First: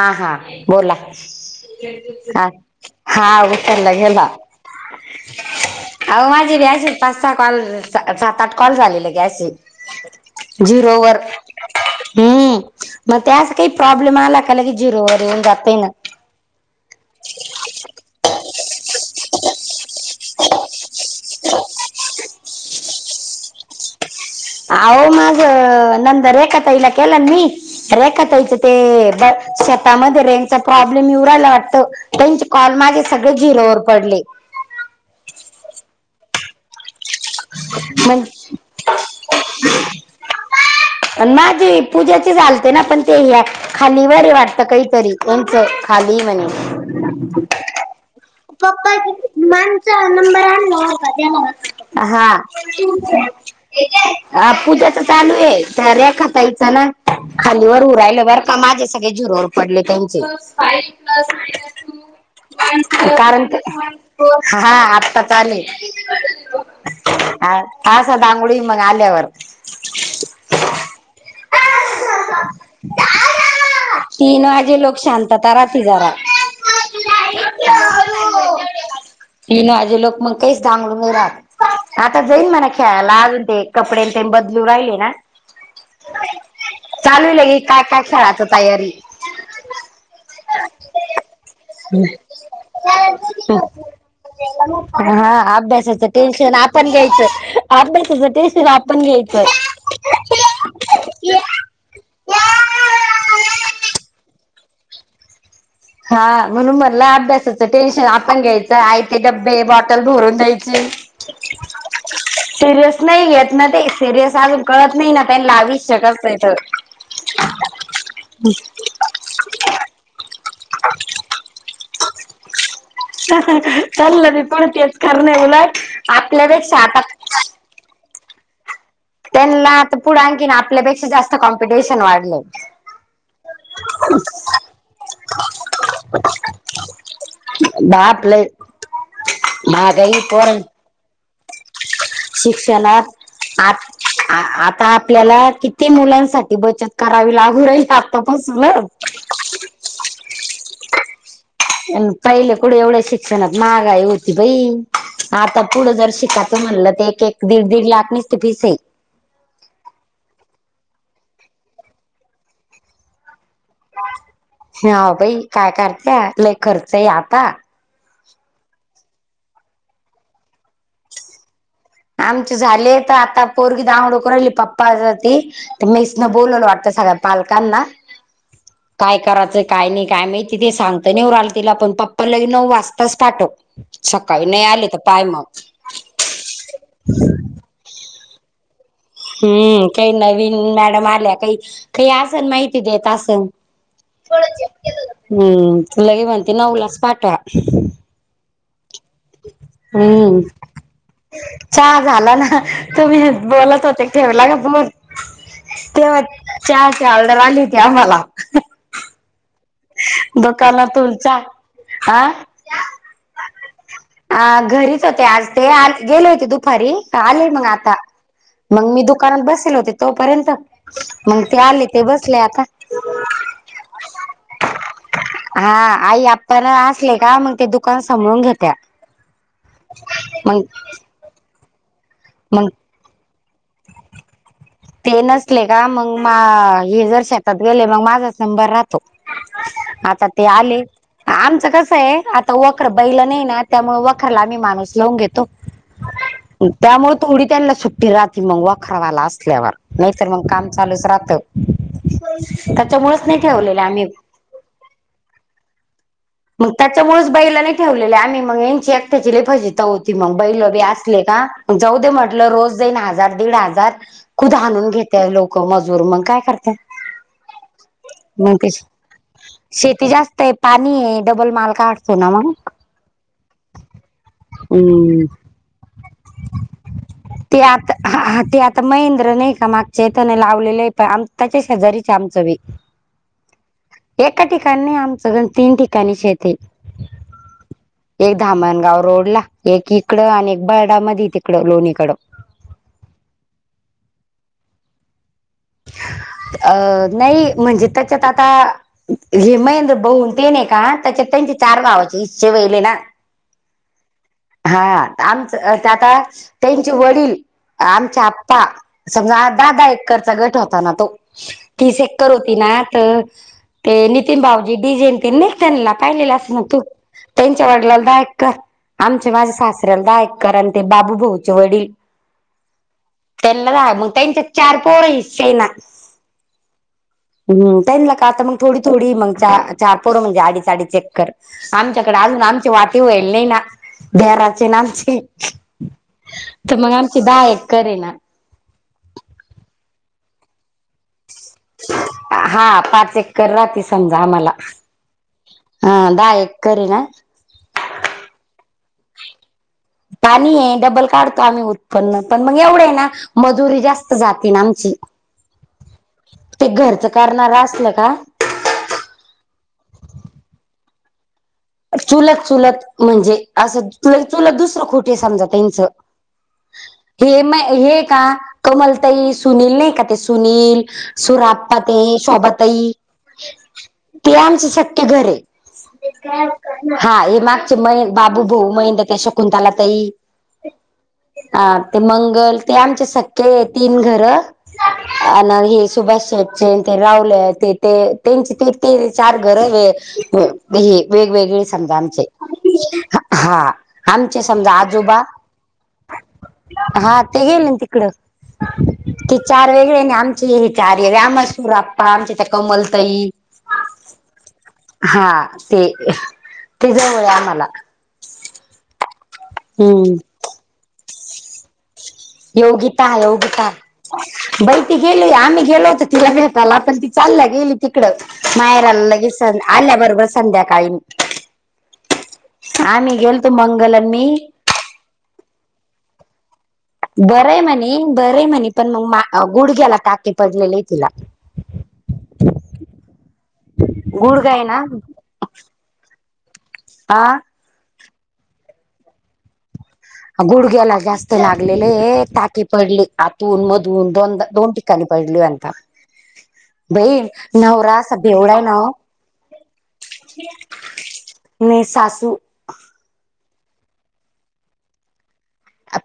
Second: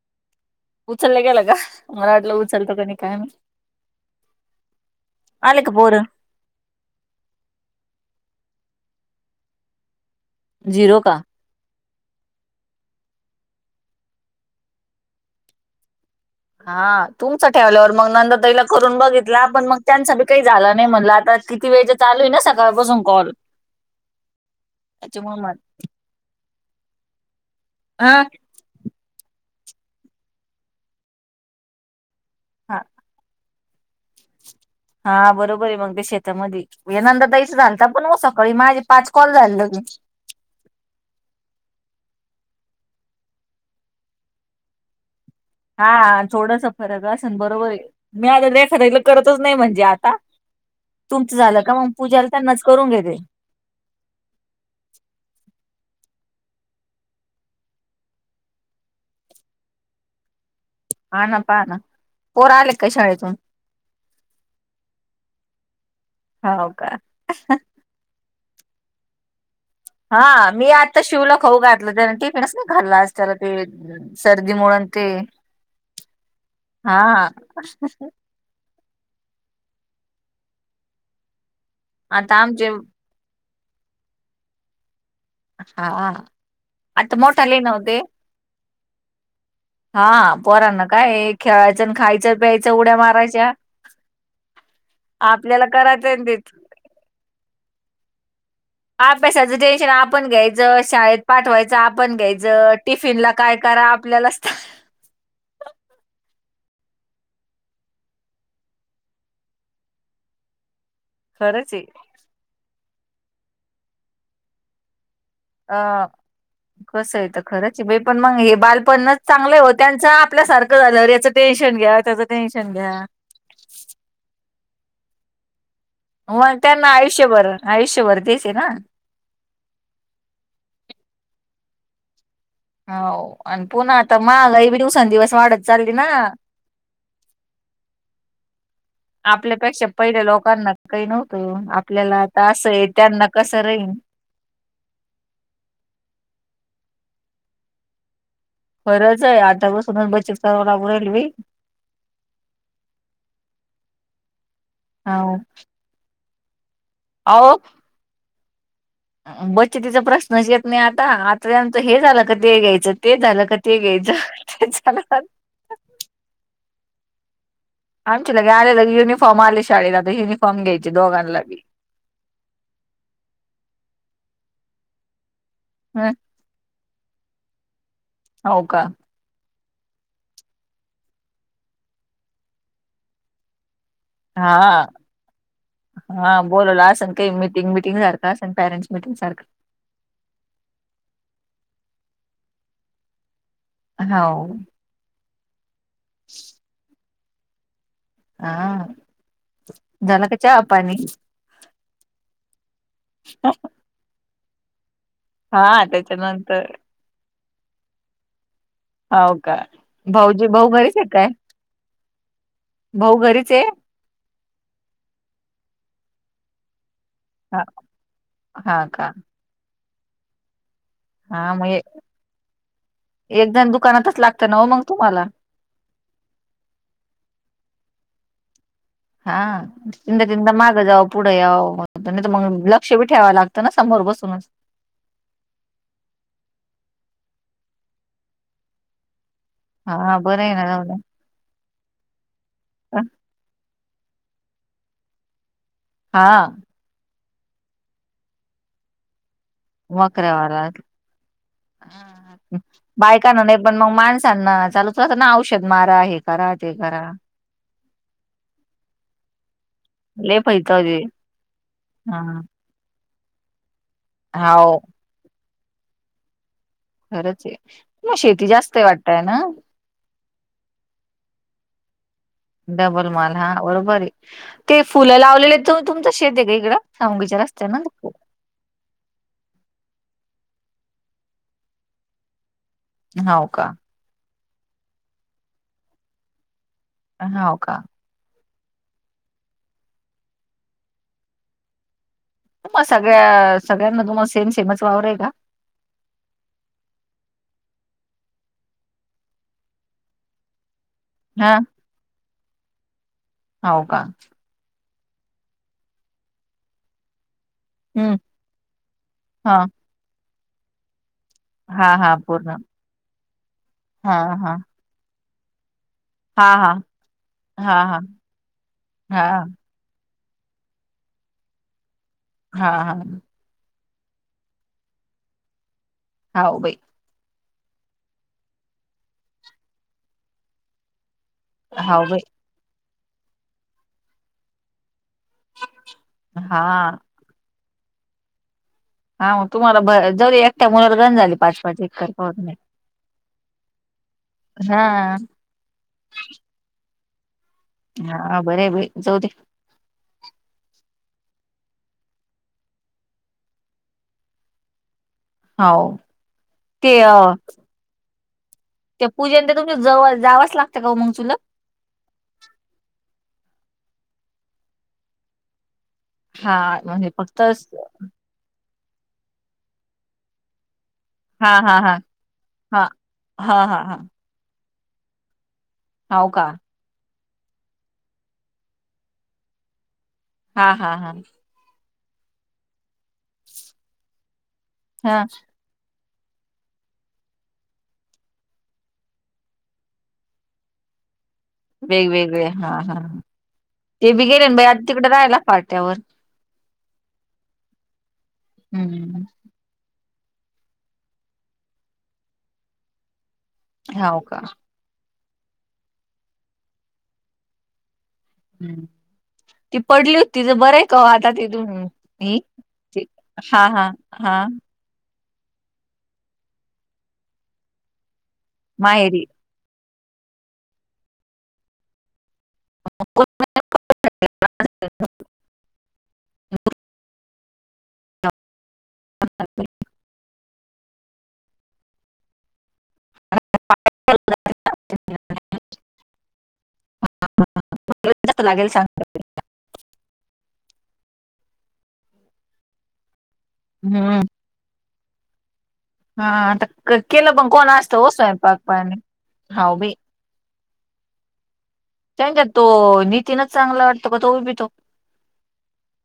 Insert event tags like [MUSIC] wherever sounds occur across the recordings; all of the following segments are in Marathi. हा हा बोला उचललं गेलं का मला वाटलं ह उचलतो का नाही काय हा माहित. उसरला गेला. आले का पोर आव माझी भी असशी पाच सहा कॉल सात आठ कॉल झालेले गशी झिरो वर हम्म मग त्या अस काही प्रॉब्लेम आला का की झिरोवर येऊन जातय ना हा तुमच ठेवल्यावर मग नंदा ताईला करून बघितला पण मग त्यांचा बाई काही झाला नाही म्हणला. आता किती वेळच चालू आहे ना सकाळपासून कॉल अव त्याच्यामुळे मग माझं नंद रेखा ताईला केलं मी हा रेखा ताई चं ते ब शेतामध्ये रेंजचा प्रॉब्लेम येवू राहिला वाटत त्यांचे कॉल हा माझे सगळे झिरो वर पडले. हा बरोबर आहे मग ते शेतामध्ये या नंदा ताई जालता पण मग म्हण सकाळी माझे पाच कॉल झाल मी माझी पूजाचे चालते ना पण ते खालीवररे वाटतं काहीतरी यांच हा खाली म्हणे थोडासा फरक बरोबर आहे. मी आता सगळीकडे करतच नाही म्हणजे आता तुमचं झालं का मग पूजाला त्यांनाच करून घेते. ह पूजाच चालू आहे त्या रेखाताई चा ना खालीवर उरायलं बरं का माझे सगळे झिरोवर पडले त्यांचे फा हा ना पहा प्लस ना पोर आले का टू शाळेतून कारण ते हा आत्ता चाले हो का कासातांंगुड मग आल्यावर हा मी आजता शिवला खाऊ घातलं त्या टिफिनच ना घरला अस त्याला प तीन वाजे लोक शांतता राहती जरा हा हीन माझे लोक मग काहीच सांगून नाही राह आता जाईन मणा ख्याला अजून ते कपडे ते बदलू राहिले न हा आता मोठाले चालूलगी काय नव्हते काय खेळाच तयारी हा बर ना काय खेळायचं खायचं प्यायच उड्या मारायच्या आपल्याला करायचं ते पण घ्यायचं आप्या तेि आप पे सजिटेशन आप आपण घ्यायचं शाळेत पाठवायचं आपण घ्यायचं टिफिन ला काय करा आपल्याला हा म्हणून मणला अभ्यासाचं टेन्शन आपण घ्यायचं आय ते डब्बे बॉटल भरून द्यायचे खरंच आहे सिरियस नाही येत ना ते सिरियस अजून कळत नाही न अ कस आहे तर खरंच आहे बा पण मग हे बालपणच चांगलं हो त्यांचं आपल्यासारखं झाल्यावर याचं टेन्शन घ्या त्याचं टेन्शन घ्या चाललं ती पण तेच करणे मुल मग त्यांना आयुष्यभर आयुष्यभर दिसे ना त्यांना आता पुढं आणखीन आपल्यापेक्षा जास्त कॉम्पिटिशन वाढलं हो आणि पुन्हा आता मगही बी दिवसांंदिवस वाढत चालली ना बाप लय आपल्यापेक्षा महागाई पहिल्या लोकांना काही नव्हत शिक्षला आ आता आपल्याला किती मुलांसाठी बचत करावी लागू राहील आतापसूनच आ स बैच सवलाेल्वी पहिले कुढे एवढे शिक्षण महागाय होती बाई हो आता पुढं जर शिक म्हणलं तर एक एक दीड दीड लाख मसते फीस आहे बच्च तिचा प्रश्नच येत नाही आता आता त्यांचं हे झालं का ते घ्यायचं ते झालं का ते घ्यायचं ते झालं हा बाई काय करते ल खर्च आता आमच्या लगे आलेलं युनिफॉर्म आले शाळेला तर युनिफॉर्म घ्यायचे दोघांनागी आमचे झाले तर आता पोरगी दडोकर राहिली पप्पा त हम्म मेस न बोलून वाटतं सगळ्या पालकांना हो का काय करायचं काय नाही काय माहिती ते सांगत नाही उ रा आल तिला पण पप्पा लग नऊ वाजताच पाठव सकाळी नाही हा आले तर पाय मग हा बोलला असं काही मिीटिंग मिटिंग सारखं असे पॅरेंट्स मिटिंग सारखं हम्म काही नवीन मॅडम आल्या काही काही असल माहिती देत असन हो हम्म तुला हेी म्हणती नऊलाच पाठवा हा झाला का हम्म चहा पाणी चहा झाला ना तुम्ही बोलत होते ठव लाग पर हा तेव्हा त्याच्यानंतर चार हदर आली होती आम्हाला हो का भाऊजी भाऊ घरीच आहे दुकानातून काय चहा हा भाऊ घरीच आहे अ घरीच होते आज ते आ गेले होते दुपारी. आलेय हा मग आता हा मग मी का दुकानात बसेल होते तोपर्यंत. हा ते मग आले ते बसले आता एक जण दुकानातच लागत ना हो मग तुम्हाला. हा आई आपण असले का मग ते दुकान सभाळून घेत्या. हा त तदा मग मागं जाव पुढे याव नाही तर मग. शक्षेप ठेवा लागतं ना समोर बसूनच. ते नसले का मग मा हे जर शेतात गेले मग माझाच नंबर राह. हा आता बरं ते आहे ना आले. जाऊ द्या. आमचं कसं आहे आता वखर बैलं नाही ना त्यामुळे वखरला आम्ही माणूस लावून घेतो. हा. त्यामुळे तेवडीी त्यांना सुट्टी राती मंगवा खरवायला असल्यावर. नाहीतर मग काम चालूच राहतं. ह त्याच्यामुळेच बायकांना नाही पण ठेवलेले मग आम्ही माणसांना चालू त असं ना औषध मार आहे. मग त्याच्यामुळेच बैलाने ठेवलेले आम्ही मग यांची एकट्याचीलेफजिता होती मग लय बैल बी फैतावते असले का. जाौ हा म्हटलं रोज जाईन हजार दीड हजार. कुद हाव आणून घेते लोक मजूर मग काय करते. खरच आहे मग शेती जास्त वाटतय ना. शेती जास्त आहे पाणी आहे डबल माल काढतो ना मग. डबल माॉल हा बरोबर आहे. ते फुलं हम्म. लावले आहेत तर तुमचं शेत आहे का इकं सामगीच्या रस्त्या. [INAUDIBLE] आता महेंद्र नाही का मागच्या त्याने लावलेले आहे पण आम त्याच्या शेजारीच आमचं बी. हो का. एका ठिकाणी नाही आमचंण तीन ठिकाणी शेत आहे. का. एक धामणगाव रोड ला एक इकडं आणि एक बर्डा मध तिकडं लोणीकडं. तु मग सगळ्या सगळ्यांना तुम्हाला सेम सेमच वावर आहे का. अ नाही म्हणजे त्याच्यात आता. हे महेंद्र बहून ते नाही का त्याच्यात त्यांचे हा चार भावाचे इषे वहिले ना. हो का. हा आमच आता त्यांचे वडील. हम्म आमच्या आप्पा समजा हा दहा दहा एकरचा गट होता ना तो. ती हा हा सेक्कर होती पूर्ण ना तर ते हा नितीन हा भाऊजी डिजेनतील ना. त्यां हा पाहिलेलं ना हा तू त्यांच्या हा वडला हा दायक कर हा आमच्या माझ्या सासऱ्याला दयक. कारण ते बाबू भाऊचे वडील. हा हा. तेल मु तन च चार पर ह ना. हा भाई. हम् टाईम ला का आता मग थोडी थोडी मग च चार पोड म्हणजे आडीचचाडी चेक कर. हाव आमच्याकडे बाई अजून आमचे वाटे होईल नाही ना बराचे ना आमचे. हा तर मग आमची बा एकक करेल. हा तुम्हाला भ जरी एकट्या मुलावर गन झाली. पाच पाच एकर हा पाच एककर राही समजा आम्हाला. हा हा द एक करी ना. हा बर भ जाऊ दे. पाणी आहे डबल काढतो आम्ही उत्पन्न पण मग एवढं आहे ना. मजुरी जास्त जाती ना आमची. हो ते घरचं करणारं असलं का. त्या पूजेनंतर तुमच्या जवळ जांच लागतं का मग तुला. चुलत चुलत म्हणजे असं चुलत दुसरं खोटे समजा त्यांच. हा म्हणजे फक्त हे म स- हे का. कमलताई सुनील नाही का ते सुनील. हा सुरप हा हा ते हा शोभतई. हा हा हा ते आमच सक्े घर आहे. हाव का हा हे मागचे मै बाबू भाऊ मैंद त्या शकुंताला तई हा हा हा. हा ते मंगल ते आमचे सख्खे आहे तीन घरं. हा आणि हे सुभाष शेठ, ते रावले ते ते त्यांचे ते ते चार घर व वेगवेगळे आमचे आमचे वेगवेगळे हा हा हा ते बी आमचे गेले ना बाई समजा आता तिकडे आजोबा. राहायला पाट्यावर हा ते गेले ना तिकड. हम्म चार वेगळे ना आमचे हे चार वेगळे आम्हसूर आप्पा आमच्या त्या कमल तई. हो का? हा ते ति जवळे आम्हाला हम्म ती पडली हम्म होती तर बरंय का ओ आता तिथून योगिता योगिता हा बई. ती गेली आम्ही गेलो होतो तिला भेतायला पण ती चाल गेली तिकडं मायराला माहेरी लगेच. आल्याबरोबर संध्याकाळी आम्ही गेलतो मंगल आण मी अ. बरं आहे म्हणे बरे म्हणे पण मग गुडघ्याला टाके पडलेले आहे तिला गुडघाय ना. आ. ह. जास्त लागेल सांग. गुडघ्याला जास्त लागलेले टाकी पडली आतून मधून हम्म दोनदा दोन ठिकाणी पडलीयता हा आता केलं पण कोण असतं हो असा स्वयंपाक पाने हाऊ बाई. नाही सासू त्यांच्या तो नितीनच चांगला वाटतो का तोबी पितो.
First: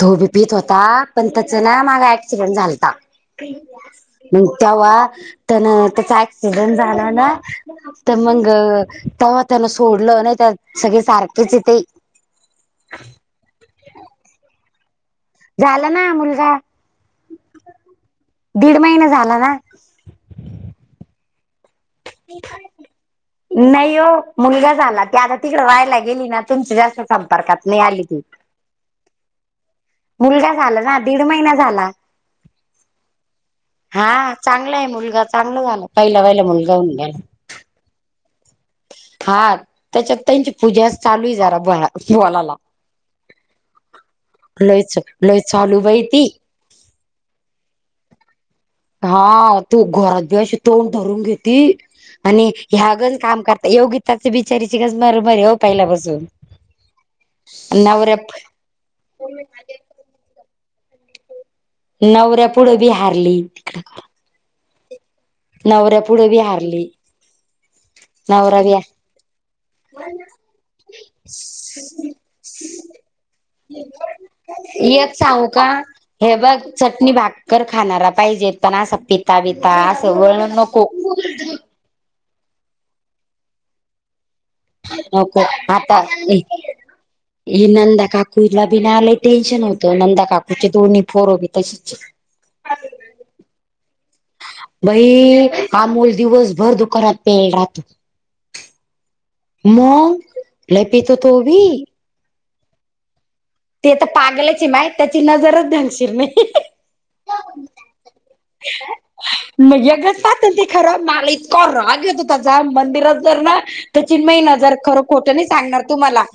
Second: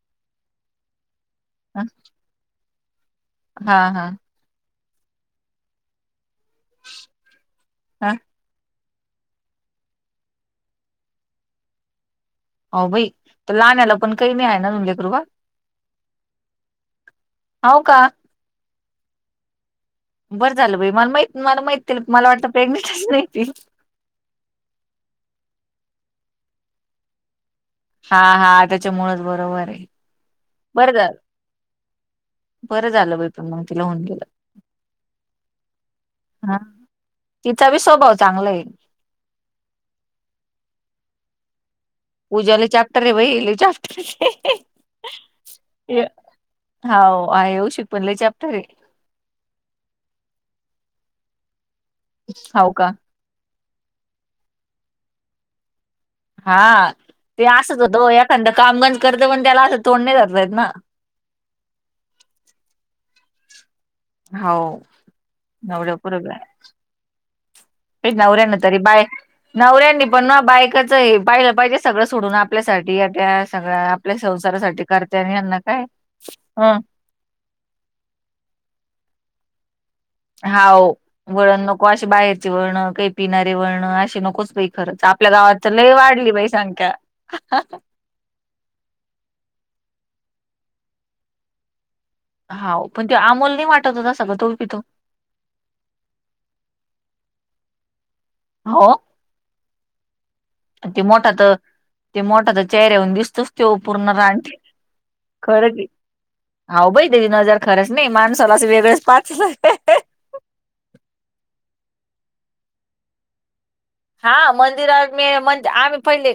तोबी पीत होता पण त्याच ना मागा ऍक्सिडेंट झालता. हा हा मग तेव्हा त्यान त्याचा अक्सिडेंट झाला ना हा तर मग अ तेव्हा त्यान सोडलं नाही तर सगळे सारखेच य तेे हो बाई तर लाण्याला पण काही नाही आहे ना आजुन लेकरुबाळ झालं ना मुलगा हो का दीड महिने झाला ना बरं झालं भाई मला मा मला माहित नाही ओ. मुलगा झाला ते आता तिकड रा्हायला गेली ना तुमं जास्त संपर्कात नाही आली. हा ती हा त्याच्यामुळेच बरोबर आहे. मुलगा झाला बरं ना झालं दीड महिना झाला. बरं झालं बाई पण मग तिला होऊन गेलं हा चांगला आहे मुलगा चांगला झाला पहिला पहिला हा मुलगा होऊन गेला. तिचा बी स्वभाव चांगला आहे. हा त्याच्यात त्यांची पूजा चालू जरा बळा पूजा लय चॅप्टर रे बाई लय चॅप्टर लयच लय चालू बाई हे. ती हो येऊशिक पण लय चॅप्टर हे. हा तू घोरात बी अशी तोंड धरून घेती आणि हाव का ह्यागण काम कर. योगीताचे बिचारीचे गस मर मरे हो पहिल्यापासून हा ते असत होतो नवऱ्या एखादा कामगज करत पण त्याला असं तोंडणे जातयत ना नवऱ्या पुुढं बी हारली तिकडे हो नवऱ्या पुढे बी हारली भच नवऱ्या ना नवरा बी तरी बाय नवऱ्यांनी पण ना बायकाच पाहिलं पाहिजे सगळं सोडून आपल्यासाठी अ त्या सगळ्या आपल्या संसारासाठी एक करते आणि सांगू यांना काय ह कर खाणारा पाहिजेत पण असं पिता बिता असं वळण नको नको असे बाहेरचे वळण काही पिणारे वळणं असे नकोच बाई खरच आपल्या नको गावात तर लय आता वाढली बाई संंख्या खुईला बि नाही आलंय टेन्शन होतं नंदा काकूचे दोन्ही फोरो बी तसेच हो पण त अमोल नाही वाटत हो तसा पण तो बी पितो अमोल दिवसभर दुकानात पेल राहतो हो मग लय ते पितो मोठा तो तर बी ते मोठा तर चेहऱ्या होऊन दिसतोच तो ते तर पूर्ण राां पागलच आहे माय त्याची नजरच खरं घालशील नाही हा भाई त्याची नजर खरंच नाही माणसाला असं वेगळेंच पाचला मग ते खरं माला इतका राग येतो त्याचा मंदिरात जर ना त्या चिन्मय हा नजर खरं मंदिरात मी खोठं नाही म्हणजे सांगणार आम्ही तुमला पहिले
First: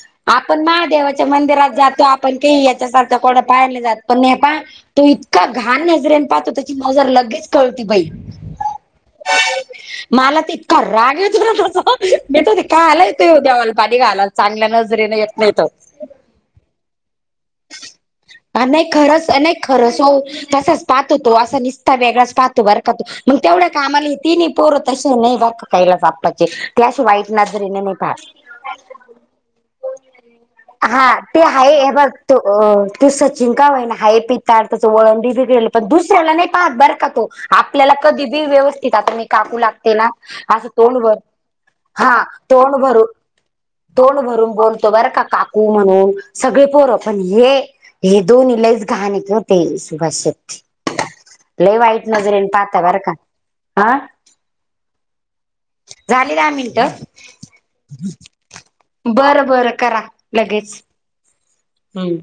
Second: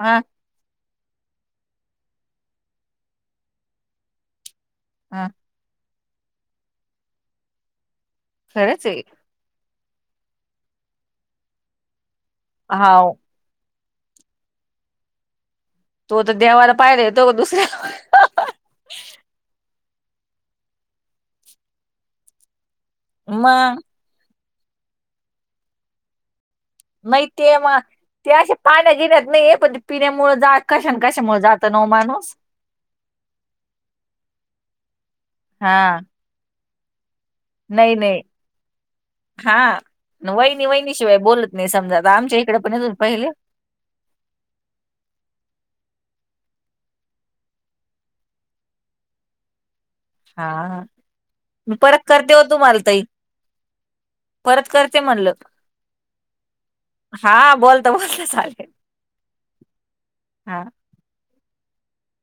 हा पण महादेवाच्या मंदिरात जातो आपण का याच्यासारखं कोणा पाहायला जात पण नाहीे प तो हा इतका घाण नजरेने पाहतो त्याची मजर लगेच कळती बाई खरची मला त इतका राग येत होला तसा भेट ते काय हाव आलायेतो देवाल पाणी घाला चांगल्या नजरेने येत नाहीत तो तर देवाला पाहिला येतो का दुसऱ्या ह नाही खरंच नाही खरंच हो तसाच पाहत होतो असा निसता वेगळाच पाह बर का तू मग तेवढ्या का आम्हाला ती नाही पोर तस नाही बर काहीला सापचे नाही ते मग ते असे पाण्या गेण्यात नाही पण ते पिण्यामुळ जात कशा कशामुळे हा जात ना हो माणूस हेतो अ तू सचिन का होई ना हाय पी तडताचं वळंडीी बिगडलं पण दुसऱ्याला नाही पाहतात बरं का तो आपल्याला नाहीय नाहीय कधी बी व्यवस्थित आता मी हा काकू लागते ना वयनी असं वयनी तोंड भर शिवाय बोलत नाही समजा आता आमच्या इकडे पण पहिले तोोल भरून बोलतो बरं का काकू म्हणून सगळे पोर पण हे हे दोन्ही लईच गहाण कर होते सुभाष हा शेट्टी मी परत लवईट करते हो नजरेन पाात तुम्हाला वर ताई का हा परत करते म्हणलं झाले दहा मिनिटं हा बोलता बोलता चालेल बरं बरं करा हा लगेच हम्